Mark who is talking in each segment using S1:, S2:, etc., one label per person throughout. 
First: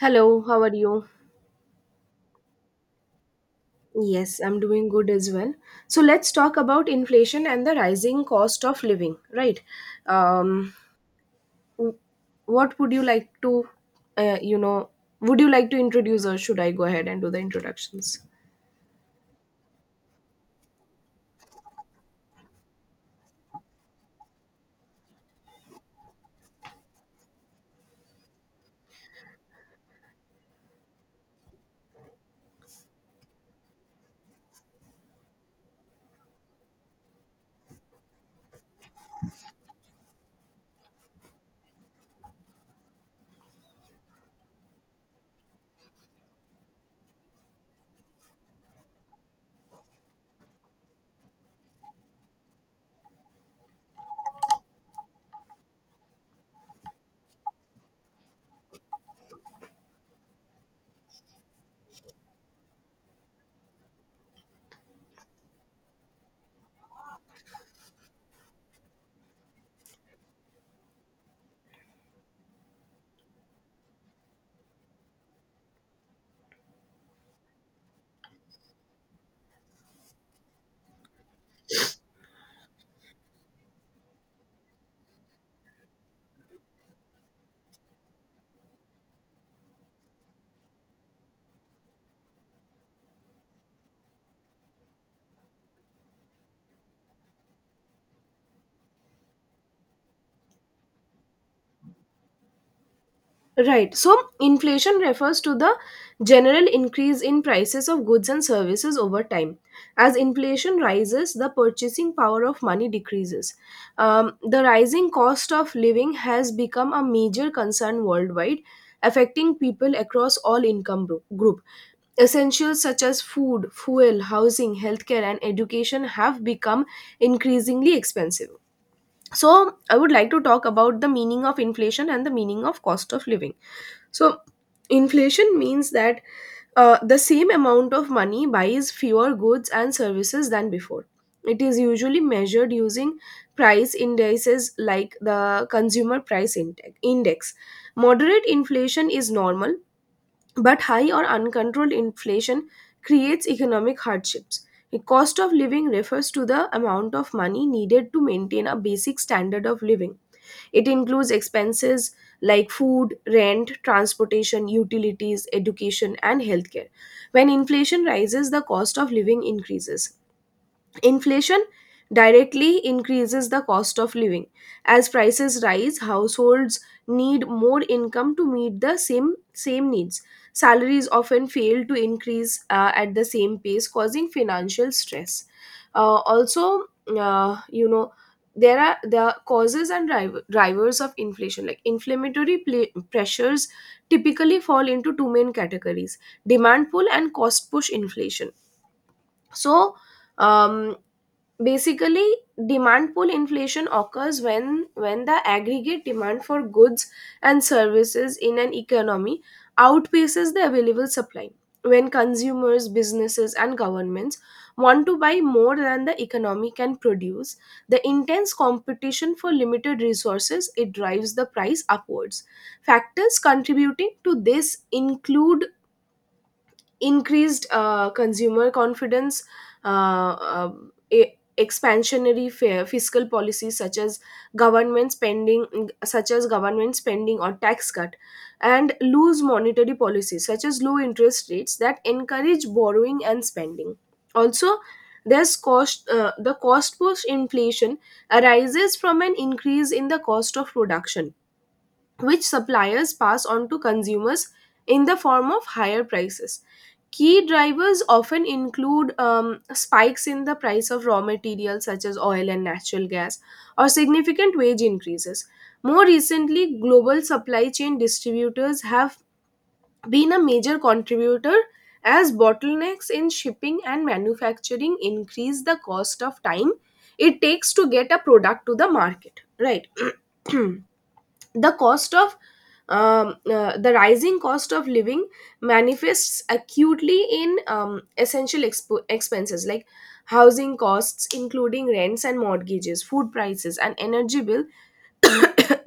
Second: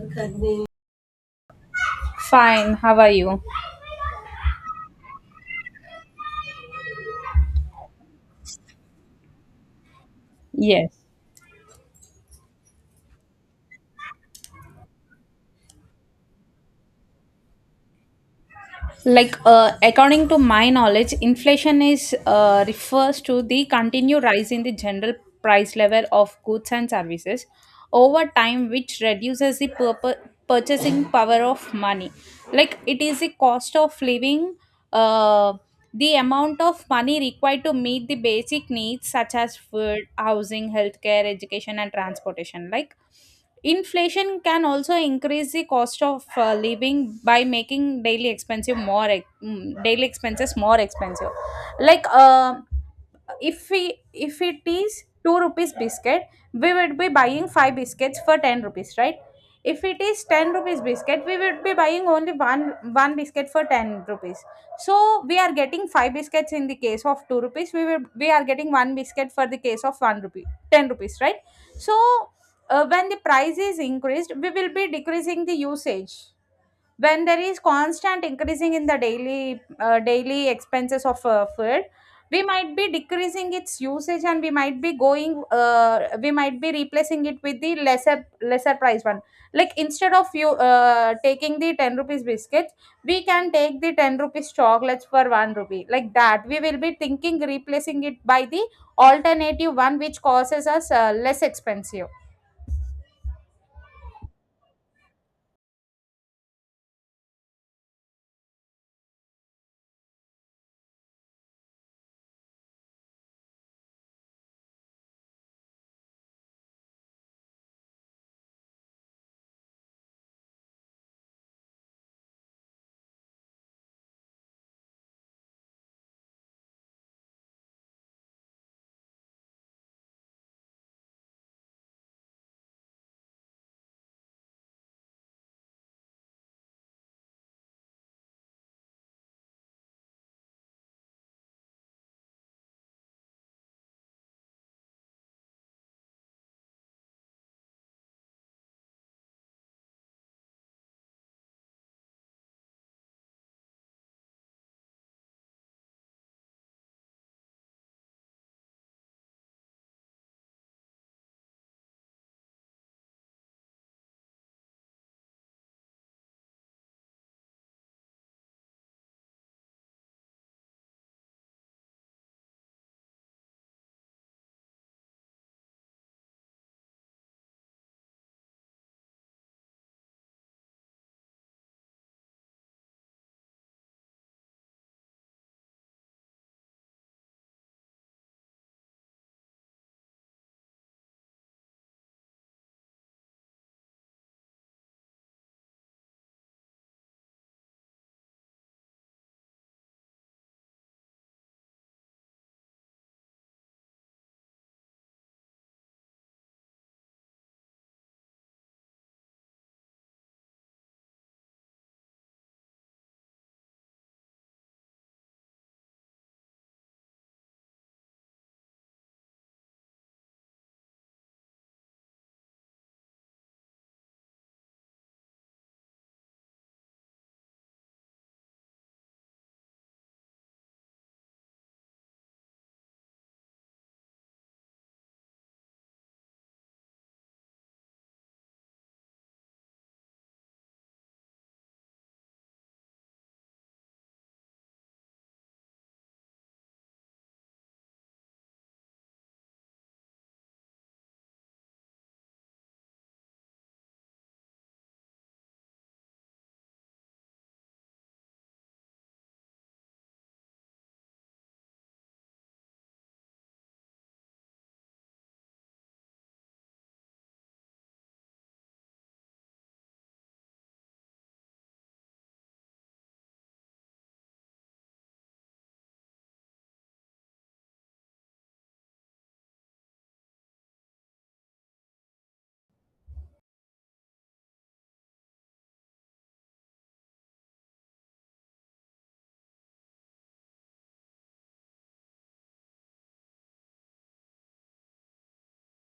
S1: Hello, how are you?
S2: Fine, how are you?
S1: Yes, I'm doing good as well. So let's talk about inflation and the rising cost of living, right? Um,
S2: Yes.
S1: w- what would you like to, you know, would you like to introduce, or should I go ahead and do the introductions?
S2: According to my knowledge, inflation is refers to the continued rise in the general price level of goods and services over time, which reduces the purchasing power of money. Like, it is the cost of living, uh, the amount of money required to meet the basic needs such as food, housing, healthcare, education, and transportation. Like, inflation can also increase the cost of living by making daily expensive more ex- mm, daily expenses more expensive. Like uh, if it is two rupees biscuit, we would be buying five biscuits for ten rupees, right? If it is ten rupees biscuit, we would be buying only one biscuit for ten rupees. So we are getting five biscuits in the case of two rupees. We are getting one biscuit for the case of one rupee ten rupees, right? So when the price is increased, we will be decreasing the usage when there is constant increasing in the daily expenses of food. We might be decreasing its usage, and we might be going we might be replacing it with the lesser price one. Like instead of you taking the 10 rupees biscuits, we can take the 10 rupees chocolates for 1 rupee. Like that, we will be thinking replacing it by the alternative one which causes us less expensive.
S1: Right. So inflation refers to the general increase in prices of goods and services over time. As inflation rises, the purchasing power of money decreases. The rising cost of living has become a major concern worldwide, affecting people across all income group. Essentials such as food, fuel, housing, healthcare, and education have become increasingly expensive. So I would like to talk about the meaning of inflation and the meaning of cost of living. So inflation means that the same amount of money buys fewer goods and services than before. It is usually measured using price indices like the consumer price index. Moderate inflation is normal, but high or uncontrolled inflation creates economic hardships. The cost of living refers to the amount of money needed to maintain a basic standard of living. It includes expenses like food, rent, transportation, utilities, education, and healthcare. When inflation rises, the cost of living increases. Inflation directly increases the cost of living. As prices rise, households need more income to meet the same needs. Salaries often fail to increase at the same pace, causing financial stress. Also, you know, there are the causes and drivers of inflation. Like inflammatory pressures typically fall into two main categories: demand pull and cost push inflation. So, um, Basically, demand pull inflation occurs when the aggregate demand for goods and services in an economy outpaces the available supply. When consumers, businesses and governments want to buy more than the economy can produce, the intense competition for limited resources, it drives the price upwards. Factors contributing to this include increased consumer confidence, uh, uh, expansionary fiscal policies such as government spending, such as government spending or tax cut, and loose monetary policies such as low interest rates that encourage borrowing and spending. Also, there's cost the cost push inflation, arises from an increase in the cost of production which suppliers pass on to consumers in the form of higher prices. Key drivers often include spikes in the price of raw materials such as oil and natural gas, or significant wage increases. More recently, global supply chain distributors have been a major contributor as bottlenecks in shipping and manufacturing increase the cost of time it takes to get a product to the market, right? The cost of the rising cost of living manifests acutely in essential expo expenses like housing costs including rents and mortgages, food prices and energy bill.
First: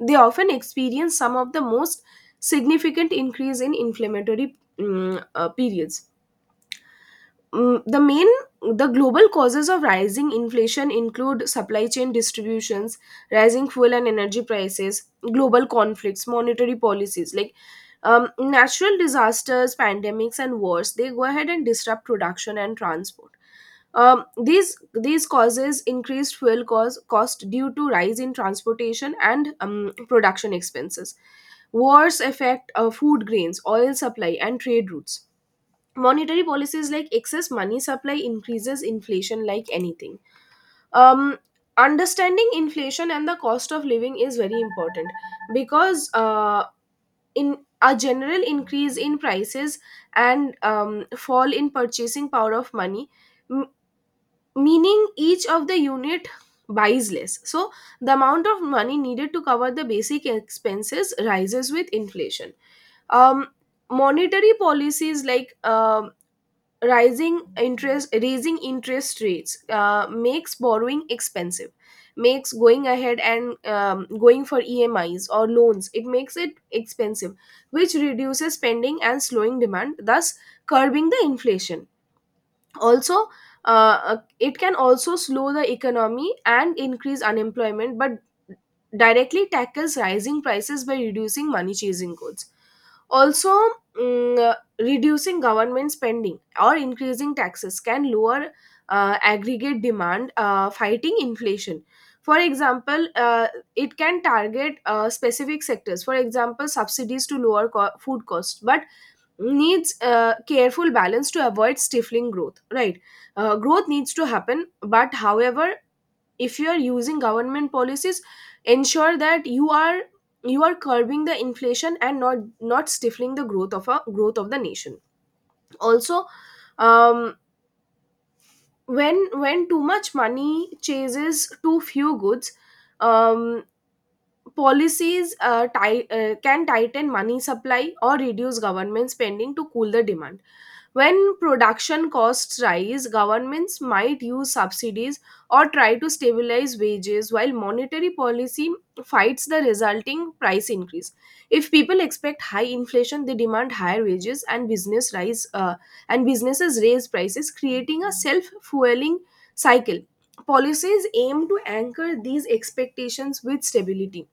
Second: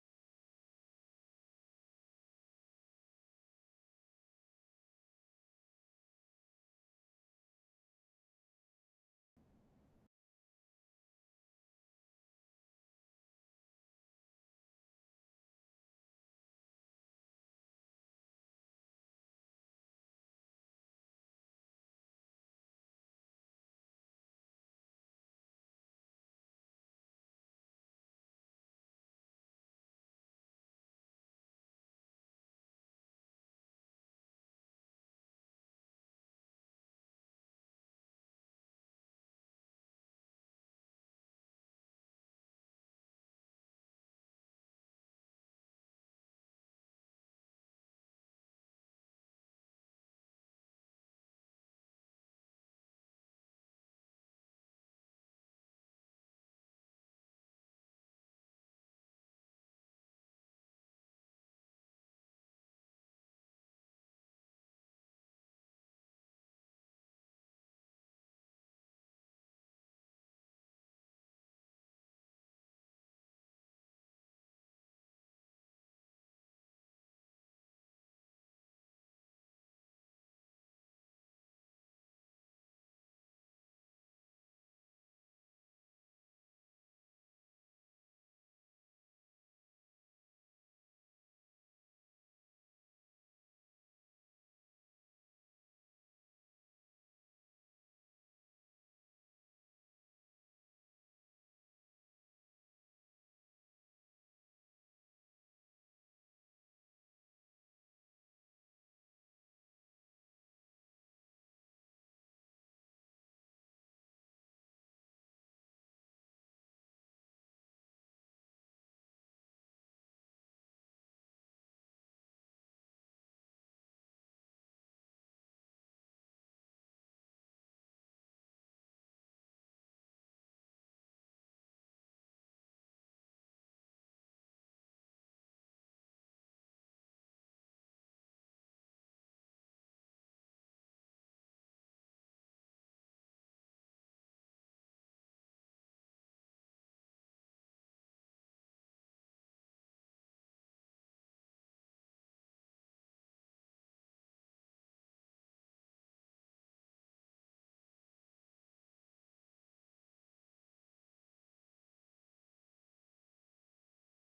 S1: They often experience some of the most significant increase in inflammatory periods. Mm, the main the global causes of rising inflation include supply chain distributions, rising fuel and energy prices, global conflicts, monetary policies like natural disasters, pandemics and wars. They go ahead and disrupt production and transport. These causes increased fuel cost due to rise in transportation and production expenses. Wars affect food grains, oil supply and trade routes. Monetary policies like excess money supply increases inflation like anything. um Understanding inflation and the cost of living is very important, because in a general increase in prices and fall in purchasing power of money, m- meaning each of the unit buys less. So the amount of money needed to cover the basic expenses rises with inflation. Um monetary policies like rising interest raising interest rates makes borrowing expensive, makes going ahead and going for emis or loans, it makes it expensive, which reduces spending and slowing demand, thus curbing the inflation. Also, it can also slow the economy and increase unemployment, but directly tackles rising prices by reducing money chasing goods. Also, reducing government spending or increasing taxes can lower aggregate demand, fighting inflation. For example, it can target specific sectors. For example, subsidies to lower food costs, but needs careful balance to avoid stifling growth, right? Growth needs to happen, but however, if you are using government policies, ensure that you are, you are curbing the inflation and not stifling the growth of a growth of the nation. Also, um, when too much money chases too few goods, um, policies can tighten money supply or reduce government spending to cool the demand. When production costs rise, governments might use subsidies or try to stabilize wages while monetary policy fights the resulting price increase. If people expect high inflation, they demand higher wages and business rise and businesses raise prices, creating a self-fueling cycle. Policies aim to anchor these expectations with stability.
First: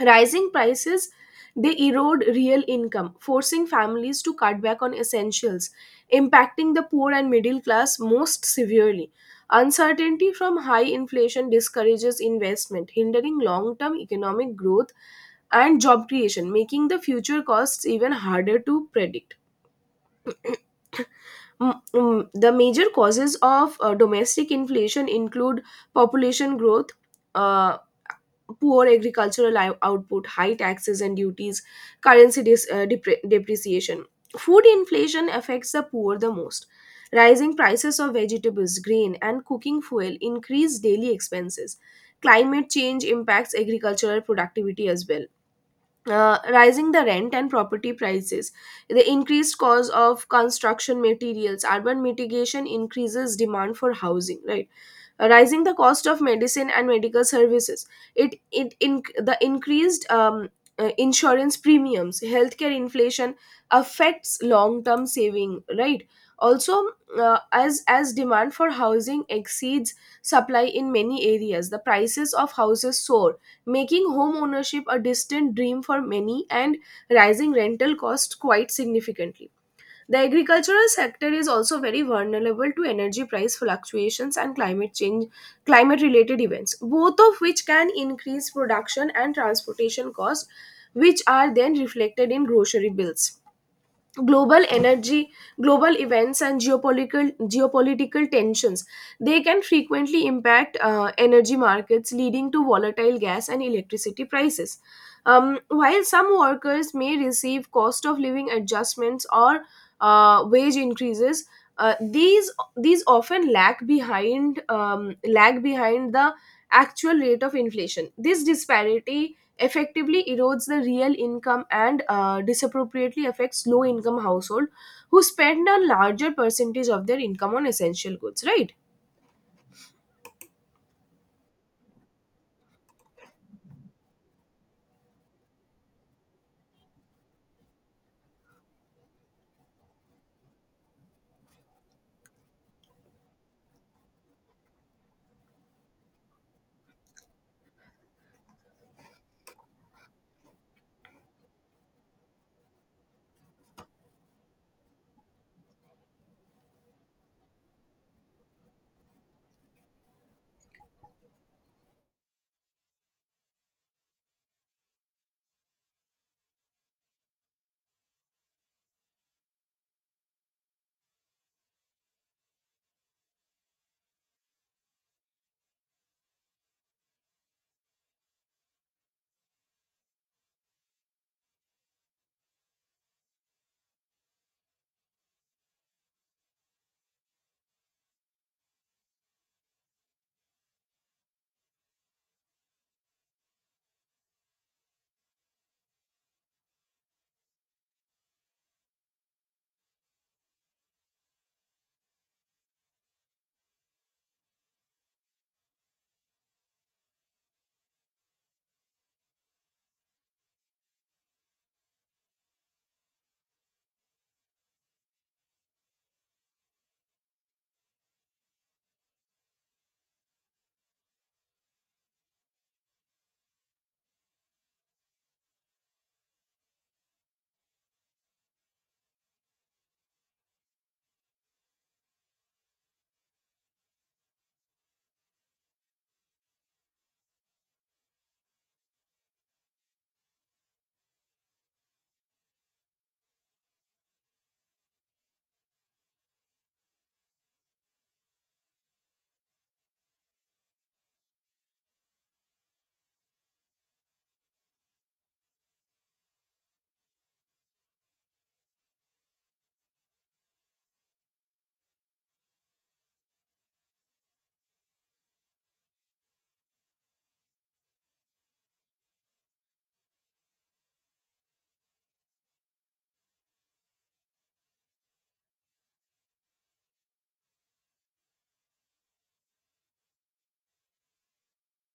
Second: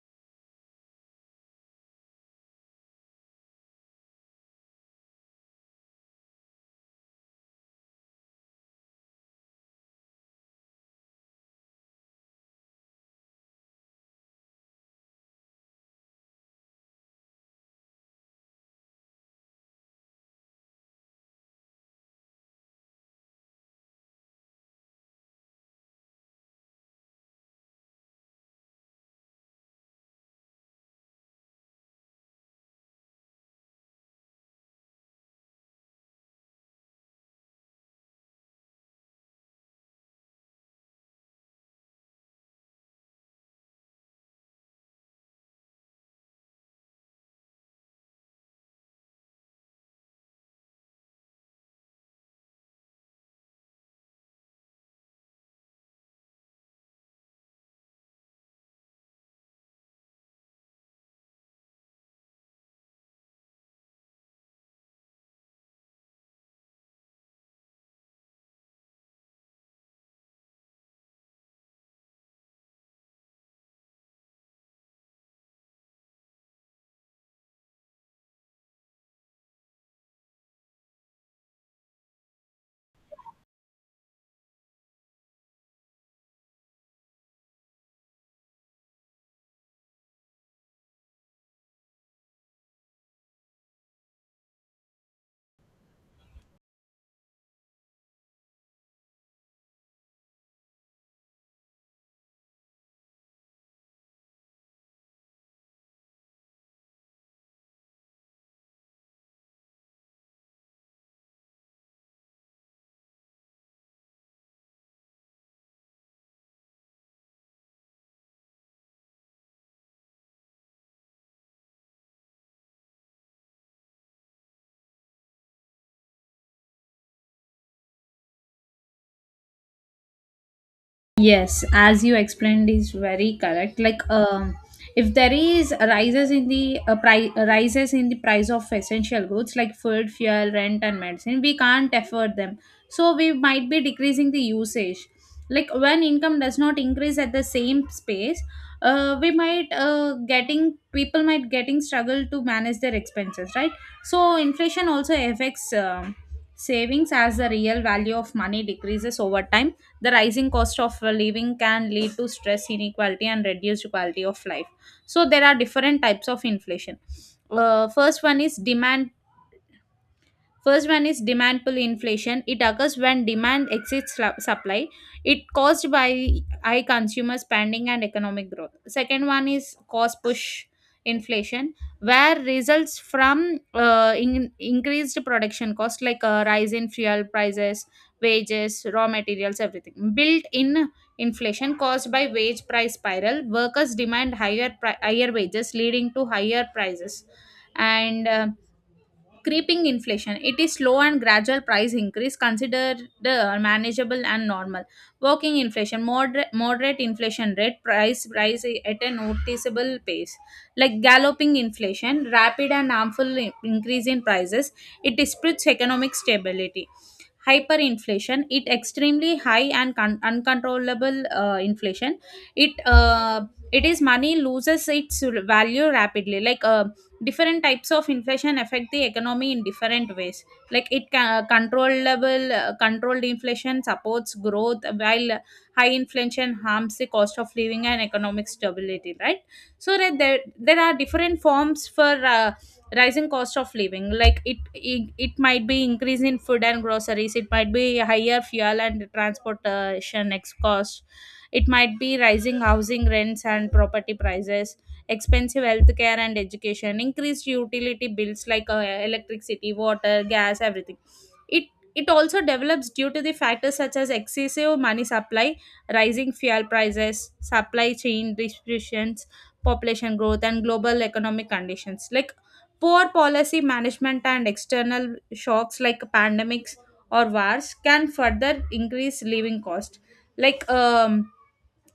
S1: Rising prices, they erode real income, forcing families to cut back on essentials, impacting the poor and middle class most severely. Uncertainty from high inflation discourages investment, hindering long term economic growth and job creation, making the future costs even harder to predict. The major causes of domestic inflation include population growth, uh, poor agricultural output, high taxes and duties, currency depreciation. Food inflation affects the poor the most. Rising prices of vegetables, grain, and cooking fuel increase daily expenses. Climate change impacts agricultural productivity as well. Rising the rent and property prices, the increased cost of construction materials, urban mitigation increases demand for housing, right? Rising the cost of medicine and medical services, it it in the increased insurance premiums, healthcare inflation affects long term saving, right? Also, as demand for housing exceeds supply in many areas, the prices of houses soar, making home ownership a distant dream for many, and rising rental costs quite significantly. The agricultural sector is also very vulnerable to energy price fluctuations and climate related events, both of which can increase production and transportation costs, which are then reflected in grocery bills. Global energy global events and geopolitical tensions, they can frequently impact energy markets, leading to volatile gas and electricity prices. While some workers may receive cost of living adjustments or wage increases, uh, these these often lag behind the actual rate of inflation. This disparity effectively erodes the real income and disappropriately affects low income household, who spend a larger percentage of their income on essential goods, right?
S2: Yes, as you explained, is very correct. If there is rises in the price of essential goods like food, fuel, rent, and medicine, we can't afford them. So we might be decreasing the usage. Like when income does not increase at the same space, we might getting people might getting struggle to manage their expenses, right? So inflation also affects savings as the real value of money decreases over time. The rising cost of living can lead to stress, inequality, and reduced quality of life. So there are different types of inflation. Uh, first one is demand First one is demand pull inflation. It occurs when demand exceeds supply. It caused by high consumer spending and economic growth. Second one is cost push inflation, where results from increased production cost like rise in fuel prices, wages, raw materials, everything. Built-in inflation caused by wage price spiral. Workers demand higher wages, leading to higher prices and. Creeping inflation, it is slow and gradual price increase considered manageable and normal. Working inflation, moderate inflation rate price rise at a noticeable pace. Like galloping inflation, rapid and harmful increase in prices, it disputes economic stability. Hyperinflation, it extremely high and uncontrollable inflation. it uh, it is money loses its value rapidly. Different types of inflation affect the economy in different ways. Like it can controllable controlled inflation supports growth, while high inflation harms the cost of living and economic stability, right? So that there are different forms for rising cost of living. Like it might be increase in food and groceries, it might be higher fuel and transportation ex cost, it might be rising housing rents and property prices, expensive healthcare and education, increased utility bills like electricity, water, gas, everything. It it also develops due to the factors such as excessive money supply, rising fuel prices, supply chain disruptions, population growth, and global economic conditions. Like poor policy management and external shocks like pandemics or wars can further increase living cost. Like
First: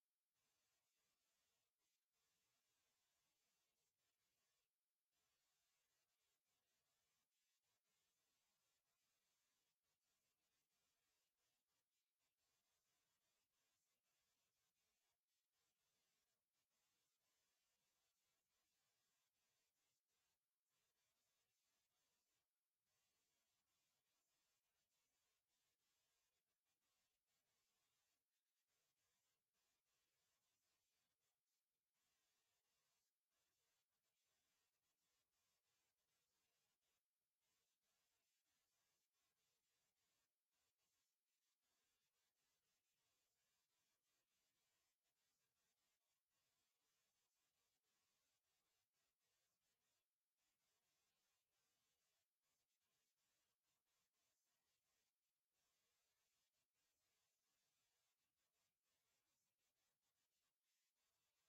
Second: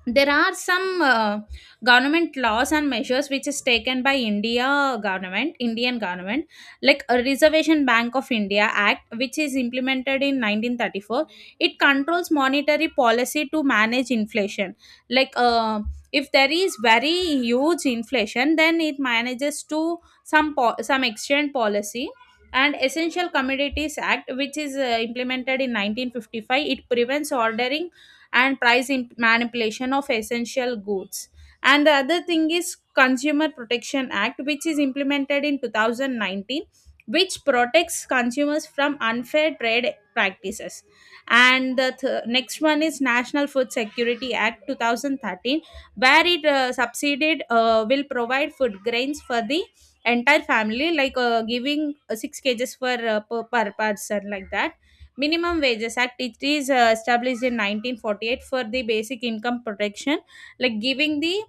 S2: there are some Government laws and measures which is taken by indian government, like a reservation bank of india act which is implemented in 1934, it controls monetary policy to manage inflation. like uh, if there is very huge inflation, then it manages to some exchange policy. And essential commodities act, which is implemented in 1955, it prevents ordering and manipulation of essential goods. And the other thing is Consumer Protection Act, which is implemented in 2019, which protects consumers from unfair trade practices. And the next one is National Food Security Act 2013, where it subsidized will provide food grains for the entire family, like giving six kgs for per person. Like that, Minimum Wages Act, it is established in 1948 for the basic income protection, like giving the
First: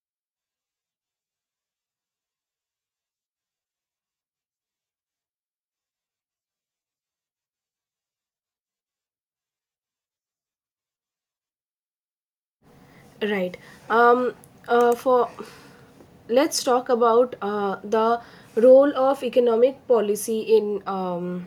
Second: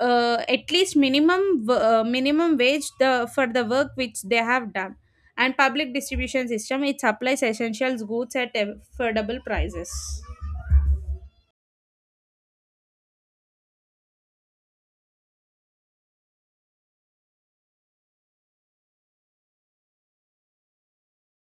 S2: at least minimum wage the for the work which they have done. And public distribution system, it supplies essentials goods at affordable prices.
S1: Right. um for Let's talk about the role of economic policy in um,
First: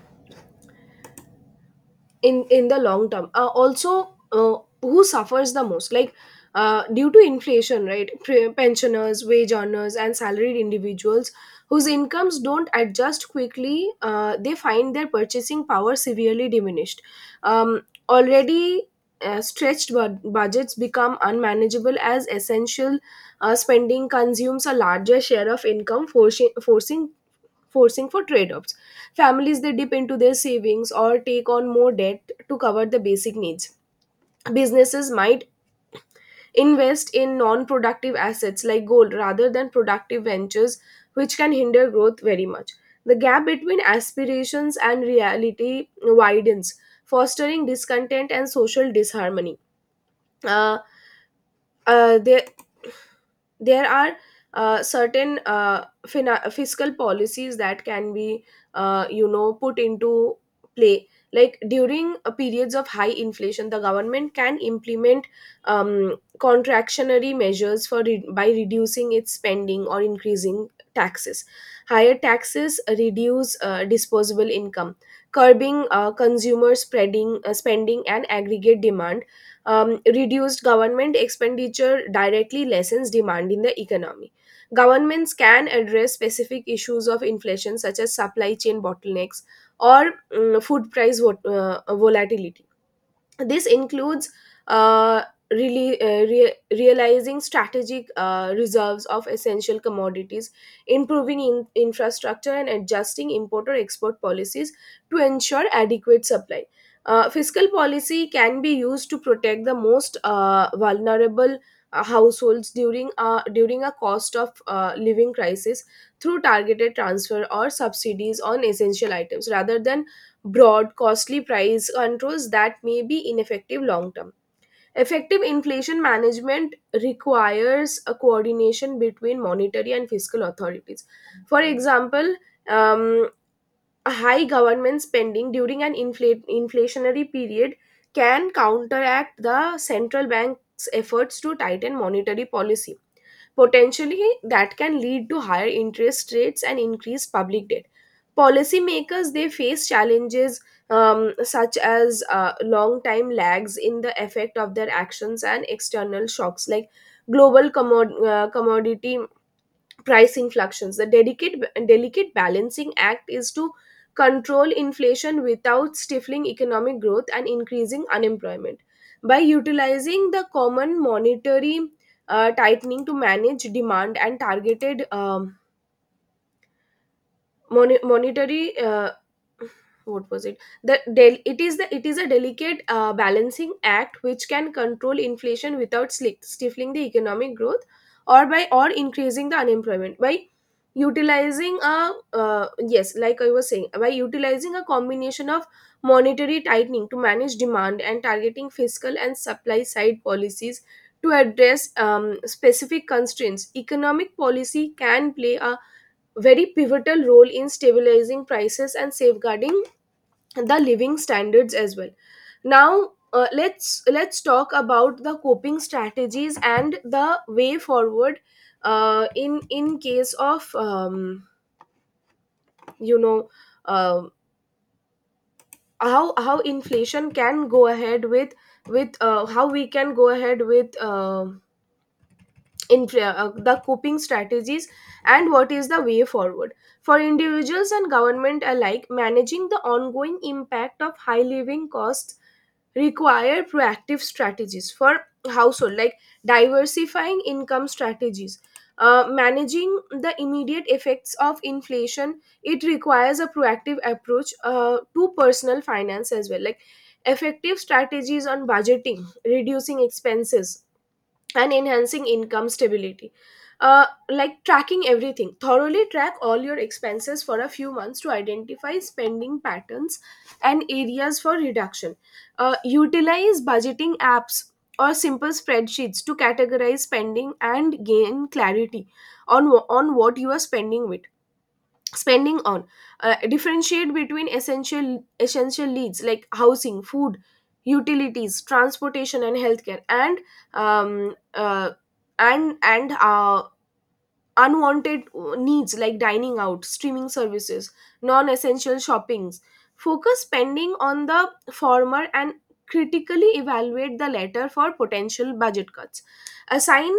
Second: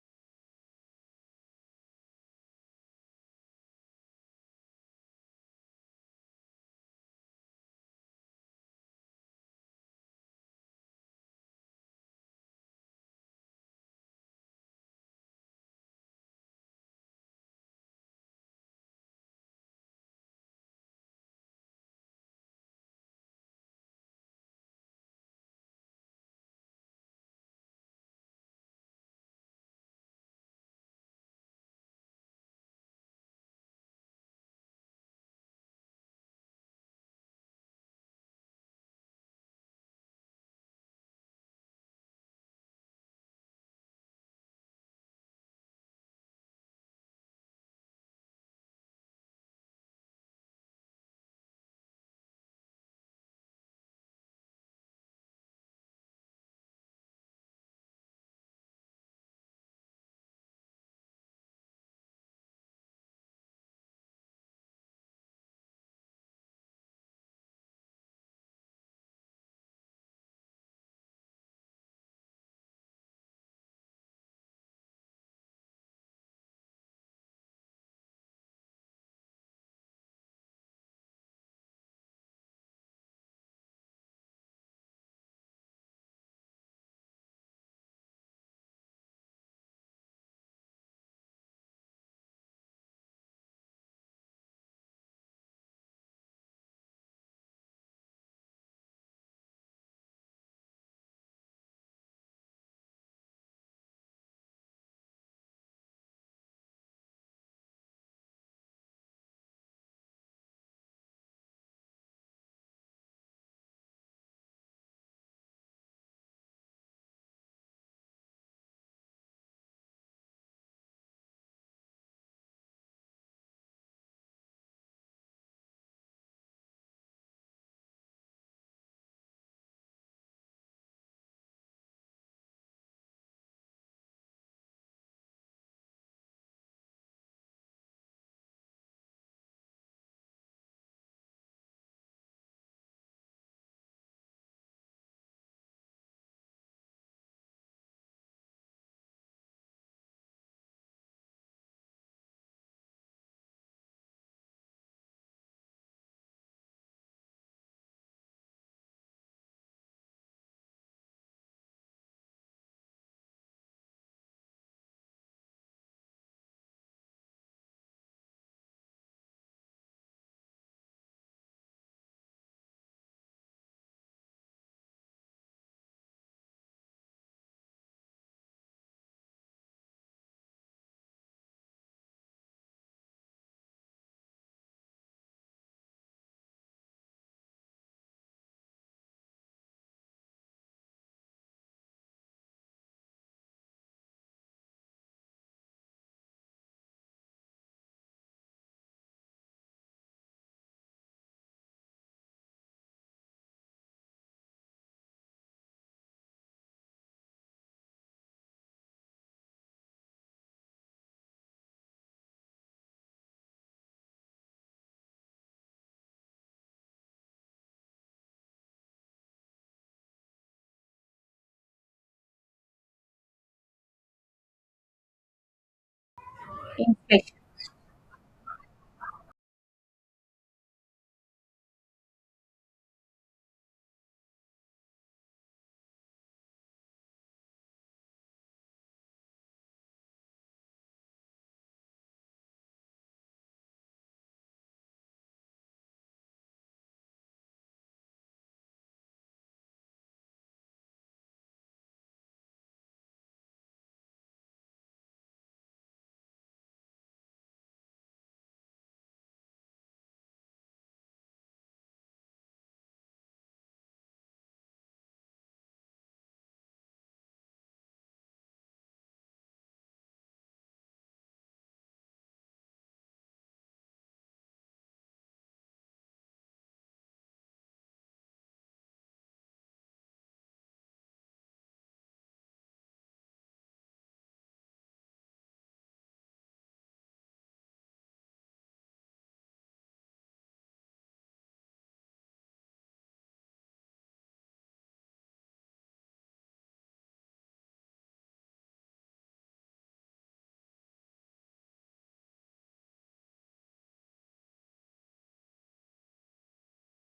S1: in in the long term. Also Who suffers the most? Like, due to inflation, right? Pensioners, wage earners and salaried individuals whose incomes don't adjust quickly, they find their purchasing power severely diminished. um, Already stretched budgets become unmanageable as essential spending consumes a larger share of income, forcing for trade-offs. Families, they dip into their savings or take on more debt to cover the basic needs. Businesses might invest in non-productive assets like gold rather than productive ventures, which can hinder growth very much. The gap between aspirations and reality widens, fostering discontent and social disharmony. Uh, uh, there there are certain fiscal policies that can be, you know, put into play. Like, during periods of high inflation, the government can implement contractionary measures for by reducing its spending or increasing taxes. Higher taxes reduce disposable income, curbing consumer spreading spending and aggregate demand. Reduced government expenditure directly lessens demand in the economy. Governments can address specific issues of inflation, such as supply chain bottlenecks or food price volatility. This includes uh, realizing strategic reserves of essential commodities, improving infrastructure and adjusting importer export policies to ensure adequate supply. Fiscal policy can be used to protect the most vulnerable households during during a cost of living crisis, through targeted transfer or subsidies on essential items rather than broad, costly price controls that may be ineffective long term. Effective inflation management requires a coordination between monetary and fiscal authorities. For example, um, high government spending during an inflationary period can counteract the central bank's efforts to tighten monetary policy. Potentially, that can lead to higher interest rates and increased public debt. Policymakers, they face challenges, such as long time lags in the effect of their actions and external shocks like global commodity pricing fluctuations. The delicate balancing act is to control inflation without stifling economic growth and increasing unemployment. By utilizing the common monetary tightening to manage demand and targeted mon- monetary what was it the del- it is a delicate balancing act which can control inflation without stifling the economic growth or by or increasing the unemployment by utilizing a uh, yes, like I was saying, by utilizing a combination of monetary tightening to manage demand and targeting fiscal and supply side policies to address specific constraints. Economic policy can play a very pivotal role in stabilizing prices and safeguarding the living standards as well. Now, let's talk about the coping strategies and the way forward, in case of you know uh, how inflation can go ahead with, how we can go ahead with the coping strategies and what is the way forward. For individuals and government alike, managing the ongoing impact of high living costs require proactive strategies for household, like diversifying income strategies. Managing the immediate effects of inflation, it requires a proactive approach to personal finance as well, like effective strategies on budgeting, reducing expenses, and enhancing income stability. Like tracking everything, thoroughly track all your expenses for a few months to identify spending patterns and areas for reduction. Utilize budgeting apps or simple spreadsheets to categorize spending and gain clarity on on what you are spending with, spending on. Differentiate between essential needs like housing, food, utilities, transportation, and healthcare, and um, uh, and and uh, unwanted needs like dining out, streaming services, non essential shoppings. Focus spending on the former and critically evaluate the latter for potential budget cuts. Assign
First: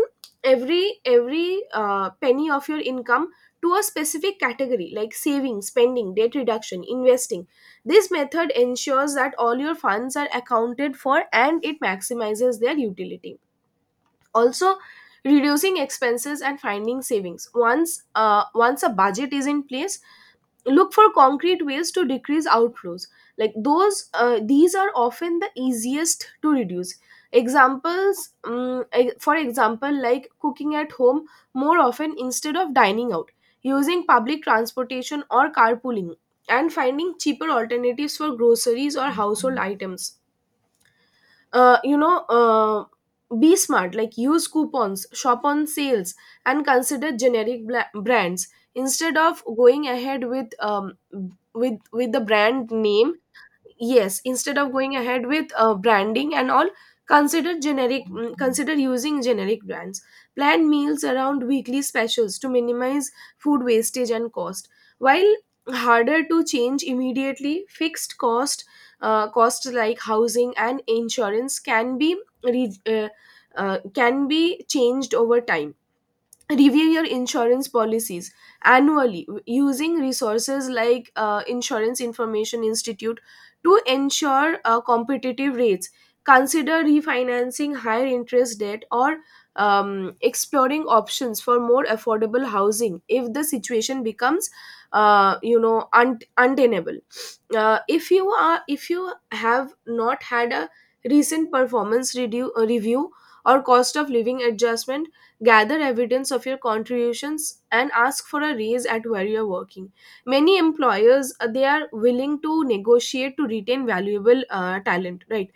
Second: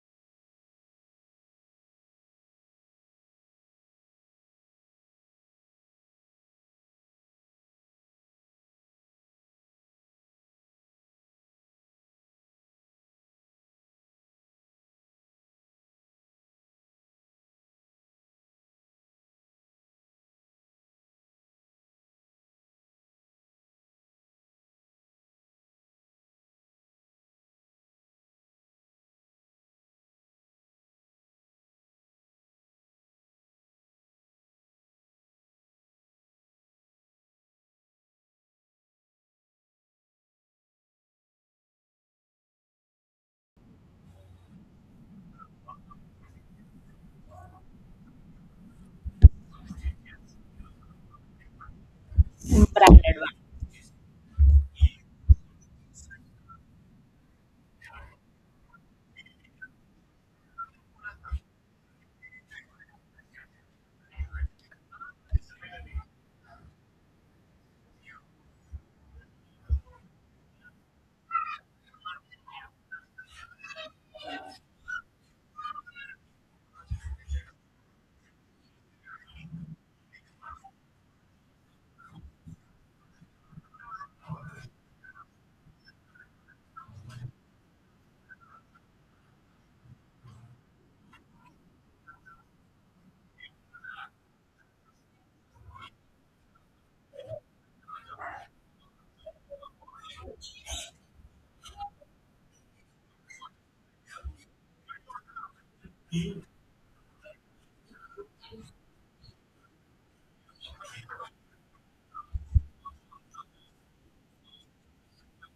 S1: every penny of your income to a specific category like saving, spending, debt reduction, investing. This method ensures that all your funds are accounted for and it maximizes their utility. Also, reducing expenses and finding savings. Once a budget is in place, look for concrete ways to decrease outflows, like those these are often the easiest to reduce. Examples, for example, like cooking at home more often instead of dining out, using public transportation or carpooling, and finding cheaper alternatives for groceries or household items. uh, you know uh, be smart, like use coupons, shop on sales, and consider generic brands instead of going ahead with with the brand name. Yes, instead of going ahead with branding and all, consider generic, consider using generic brands. Plan meals around weekly specials to minimize food wastage and cost. While harder to change immediately, fixed costs like housing and insurance can be re- uh, can be changed over time. Review your insurance policies annually using resources like insurance information institute to ensure competitive rates. Consider refinancing higher interest debt or exploring options for more affordable housing if the situation becomes untenable. If you are, if you have not had a recent performance review or cost of living adjustment, gather evidence of your contributions and ask for a raise at where you are working. Many employers, they are willing to negotiate to retain valuable talent, right?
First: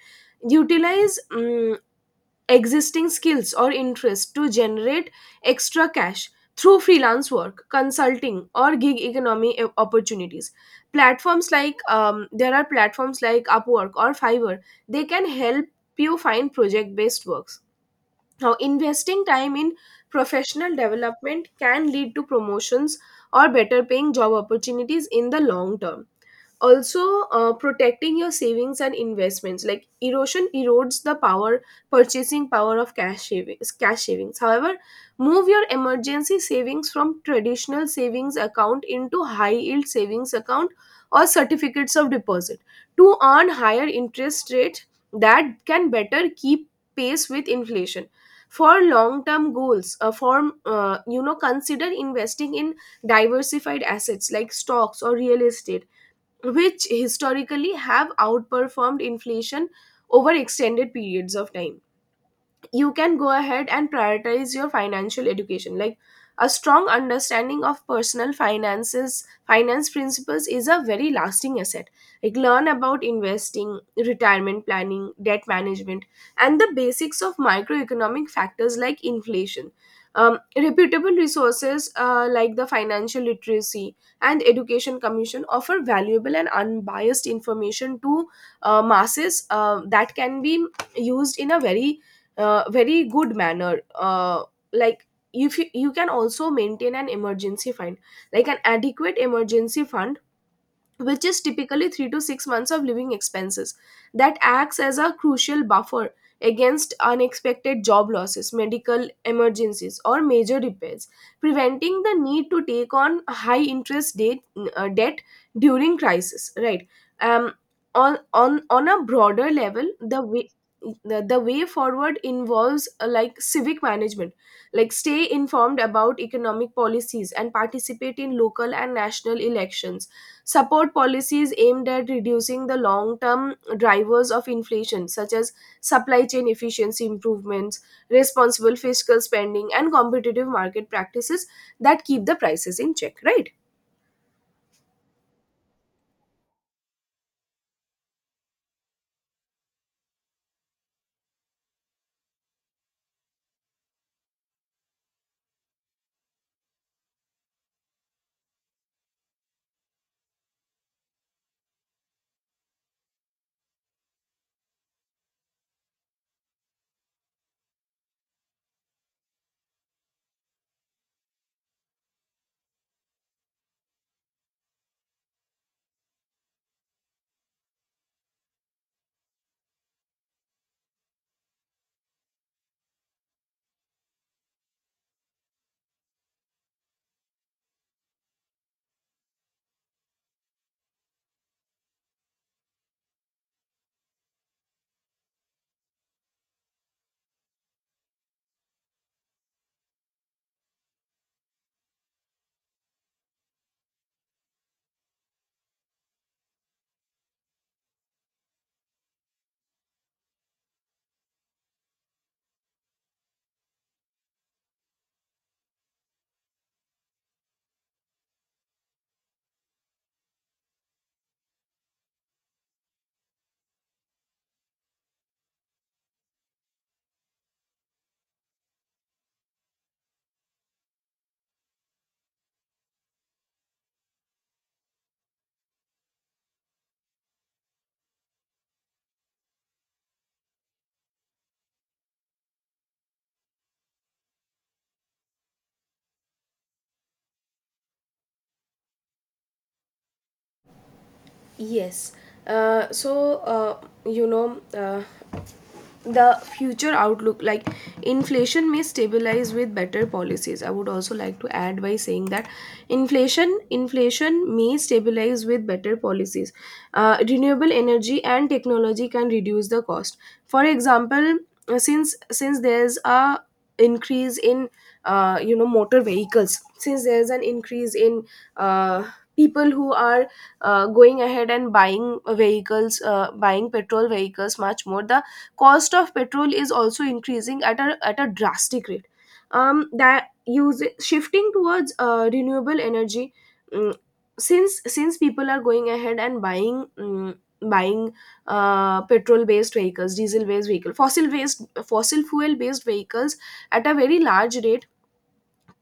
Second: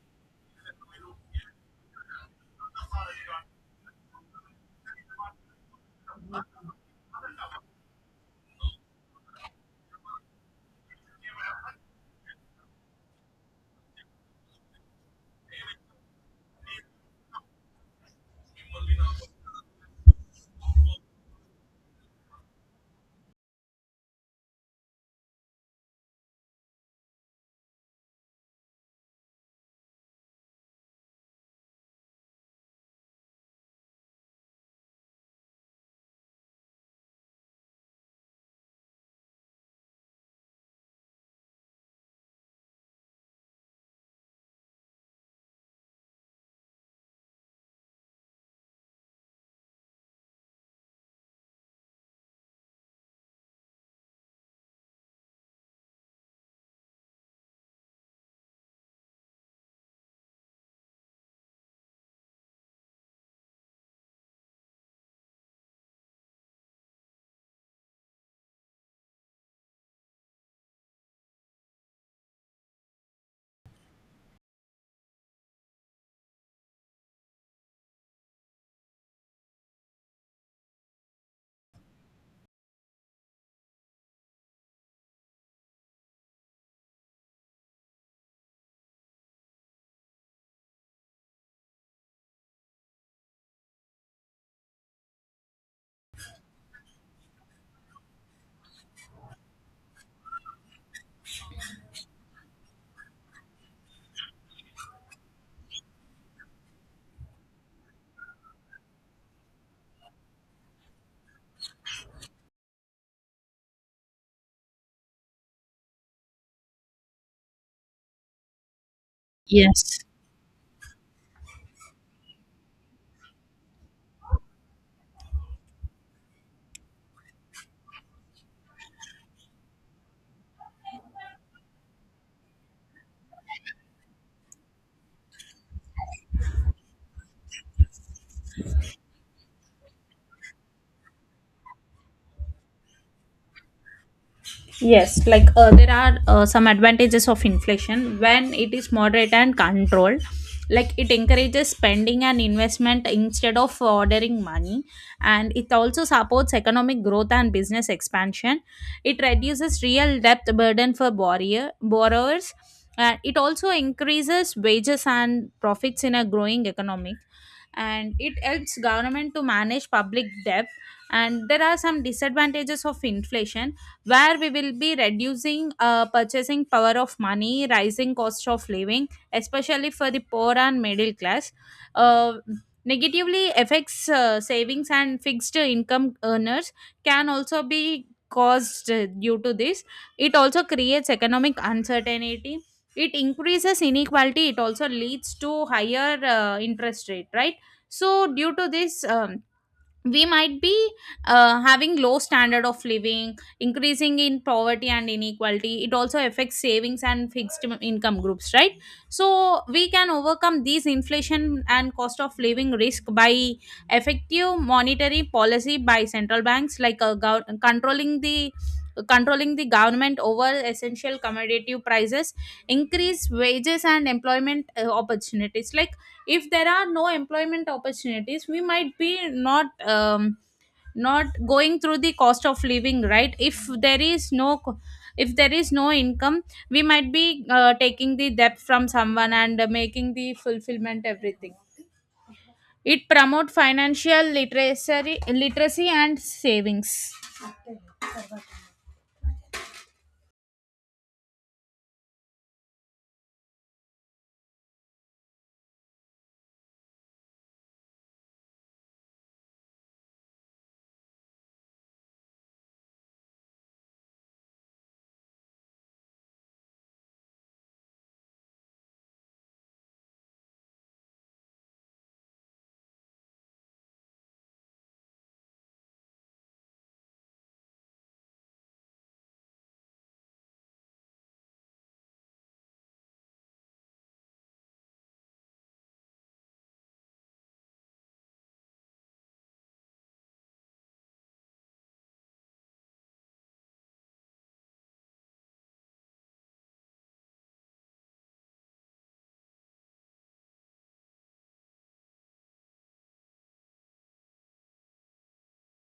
S1: Utilize existing skills or interests to generate extra cash through freelance work, consulting, or gig economy opportunities. Platforms like, there are platforms like Upwork or Fiverr, they can help you find project based works. Now, investing time in professional development can lead to promotions or better paying job opportunities in the long term. Also, protecting your savings and investments, like erosion erodes the power, purchasing power of cash savings, cash savings. However, move your emergency savings from traditional savings account into high yield savings account or certificates of deposit to earn higher interest rate that can better keep pace with inflation. For long term goals, form you know consider investing in diversified assets like stocks or real estate, which historically have outperformed inflation over extended periods of time. You can go ahead and prioritize your financial education, like a strong understanding of personal finance principles is a very lasting asset. Like learn about investing, retirement planning, debt management, and the basics of microeconomic factors like inflation. Reputable resources like the financial literacy and education commission offer valuable and unbiased information to masses that can be used in a very very good manner. Like if you, you can also maintain an emergency fund, like an adequate emergency fund, which is typically 3 to 6 months of living expenses, that acts as a crucial buffer against unexpected job losses, medical emergencies, or major repairs, preventing the need to take on high interest debt during crisis, right? um, on a broader level, the way, the way forward involves, like civic management, like stay informed about economic policies and participate in local and national elections. Support policies aimed at reducing the long term drivers of inflation, such as supply chain efficiency improvements, responsible fiscal spending, and competitive market practices that keep the prices in check, right?
S2: There are some advantages of inflation when it is moderate and controlled. Like it encourages spending and investment instead of ordering money, and it also supports economic growth and business expansion. It reduces real debt burden for borrowers, and it also increases wages and profits in a growing economy, and it helps government to manage public debt. And there are some disadvantages of inflation, where we will be reducing purchasing power of money, rising cost of living, especially for the poor and middle class. uh, Negatively affects savings and fixed income earners, can also be caused due to this. It also creates economic uncertainty, it increases inequality, it also leads to higher interest rate, right? So due to this we might be having low standard of living, increasing in poverty and inequality. It also affects savings and fixed income groups, right? So we can overcome these inflation and cost of living risk by effective monetary policy by central banks, like controlling the government over essential commodity prices, increase wages and employment opportunities. Like if there are no employment opportunities, we might be not going through the cost of living, right? If there is no income, we might be taking the debt from someone and making the fulfillment everything. It promote financial literacy and savings.
S1: Yes. Uh, so, uh, you know, uh, the future outlook, like inflation may stabilize with better policies. I would also like to add by saying that inflation may stabilize with better policies. Renewable energy and technology can reduce the cost. For example, since there's a increase in, motor vehicles, since there's an increase in uh, people who are going ahead and buying vehicles, buying petrol vehicles much more, the cost of petrol is also increasing at a, drastic rate. That use shifting towards renewable energy. mm, since people are going ahead and buying, buying petrol based vehicles, diesel based vehicle, fossil fuel based vehicles at a very large rate.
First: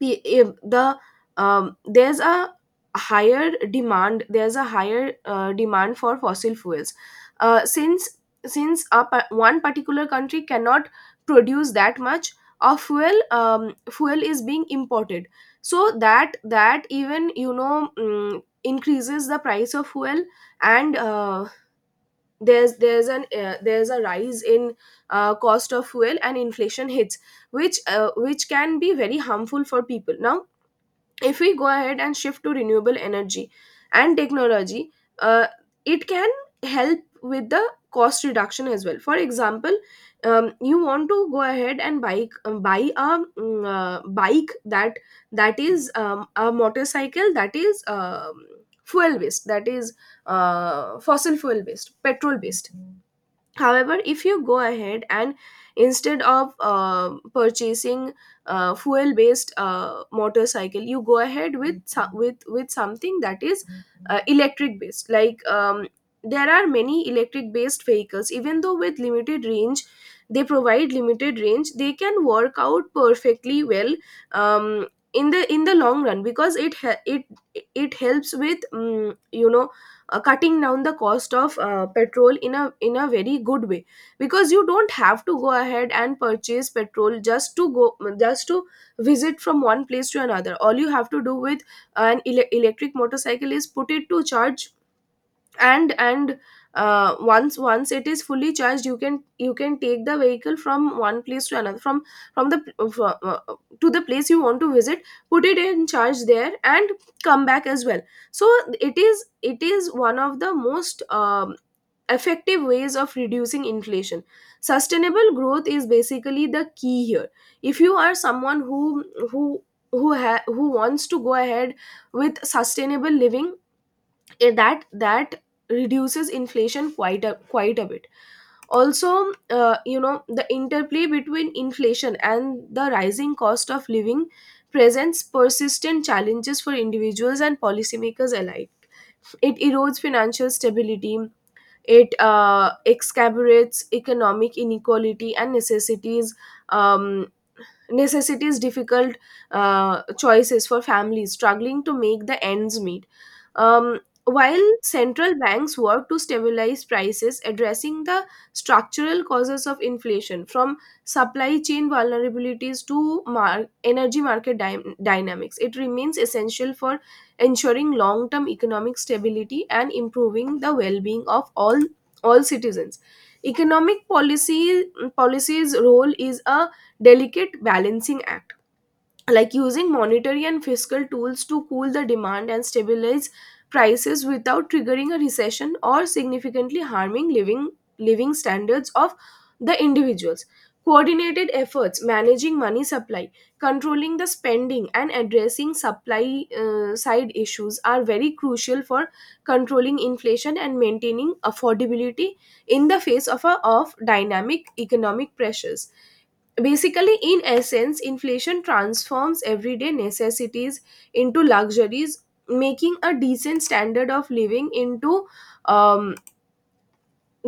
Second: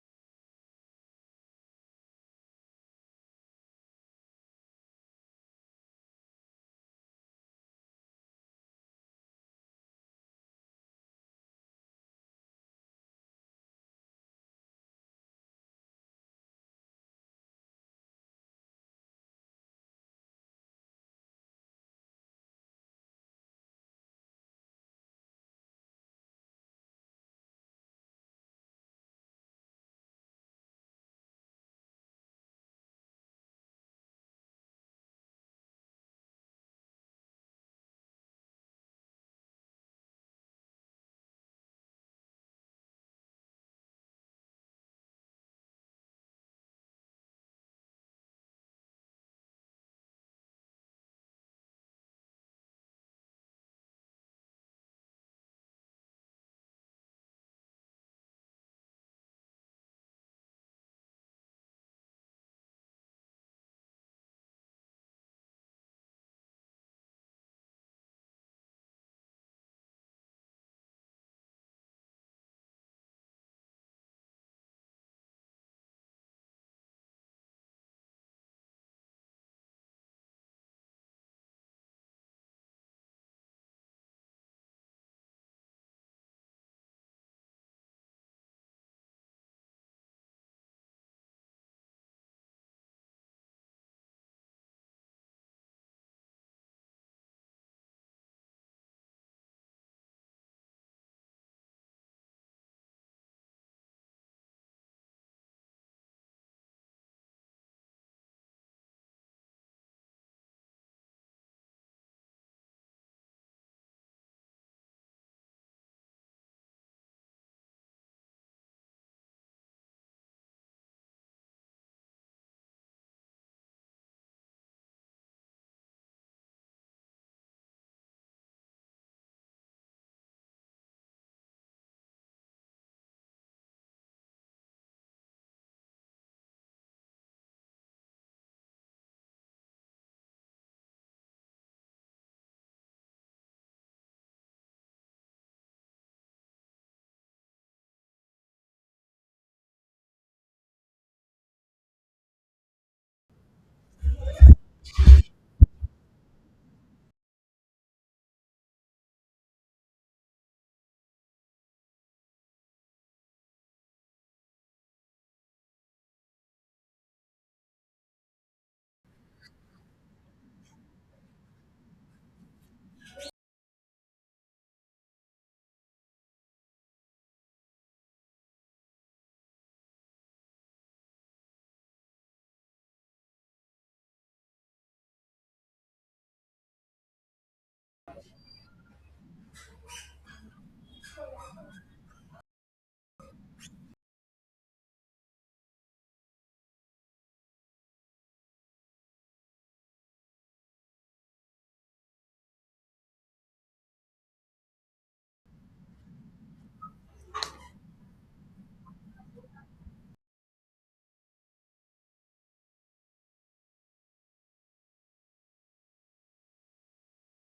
S1: If the, there's a higher demand, there's a higher demand for fossil fuels. Uh, since since a, one particular country cannot produce that much of fuel, fuel is being imported, so that, even, increases the price of fuel. And there's an there's a rise in cost of fuel and inflation hits, which can be very harmful for people. Now, if we go ahead and shift to renewable energy and technology, uh, it can help with the cost reduction as well. For example, you want to go ahead and bike buy a bike, that is, a motorcycle that is, fuel based, that is fossil fuel based, petrol based. However, if you go ahead and instead of purchasing fuel based motorcycle, you go ahead with with something that is electric based, like, there are many electric based vehicles, even though with limited range, they provide limited range, they can work out perfectly well um, in the, in the long run, because it it helps with, cutting down the cost of petrol in a, in a very good way, because you don't have to go ahead and purchase petrol just to go, just to visit from one place to another. All you have to do with an electric motorcycle is put it to charge, and once it is fully charged, you can, you can take the vehicle from one place to another, from the to the place you want to visit, put it in charge there and come back as well. So it is, it is one of the most, effective ways of reducing inflation. Sustainable growth is basically the key here. If you are someone who, who who who wants to go ahead with sustainable living, that reduces inflation quite a, quite a bit. Also, the interplay between inflation and the rising cost of living presents persistent challenges for individuals and policymakers alike. It erodes financial stability, it exacerbates economic inequality, and necessities, um, necessities difficult choices for families struggling to make the ends meet. While central banks work to stabilize prices, addressing the structural causes of inflation from supply chain vulnerabilities to energy market dynamics, it remains essential for ensuring long term economic stability and improving the well being of all citizens. Economic policy's role is a delicate balancing act, like using monetary and fiscal tools to cool the demand and stabilize prices without triggering a recession or significantly harming living standards of the individuals. Coordinated efforts, managing money supply, controlling the spending, and addressing supply side issues are very crucial for controlling inflation and maintaining affordability in the face of, a, of dynamic economic pressures. Basically, in essence, inflation transforms everyday necessities into luxuries, making a decent standard of living into, um,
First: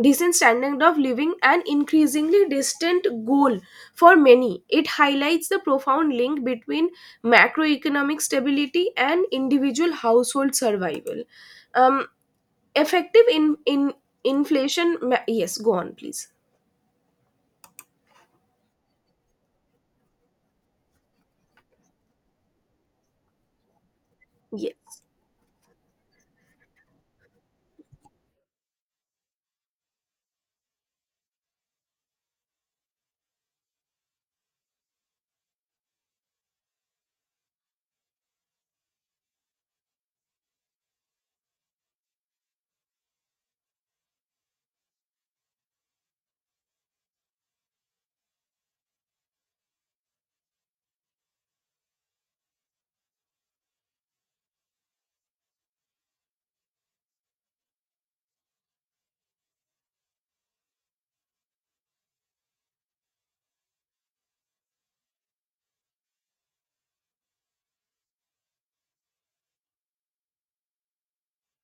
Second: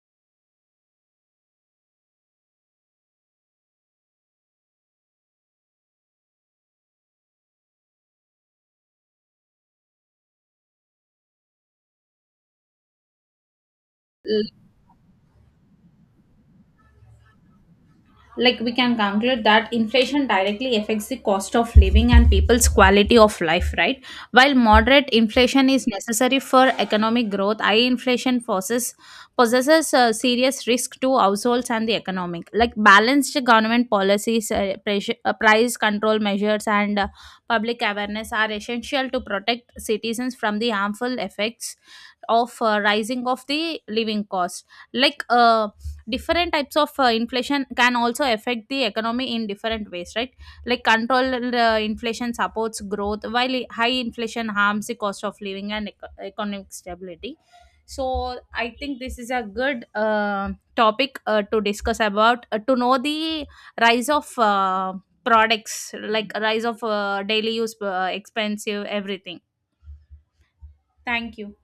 S1: decent standard of living an increasingly distant goal for many. It highlights the profound link between macroeconomic stability and individual household survival. Um, Effective in inflation. Yes, go on, please.
S2: Like we can conclude that inflation directly affects the cost of living and people's quality of life, right? While
S1: Yes.
S2: moderate inflation is necessary for economic growth, high inflation forces possesses a serious risk to households and the economic. Like balanced government policies, pressure, price control measures, and public awareness are essential to protect citizens from the harmful effects of rising of the living cost. like uh, different types of inflation can also affect the economy in different ways, right? Like controlled inflation supports growth, while high inflation harms the cost of living and economic stability. So I think this is a good topic to discuss about to know the rise of products, like rise of daily use expensive everything. Thank you.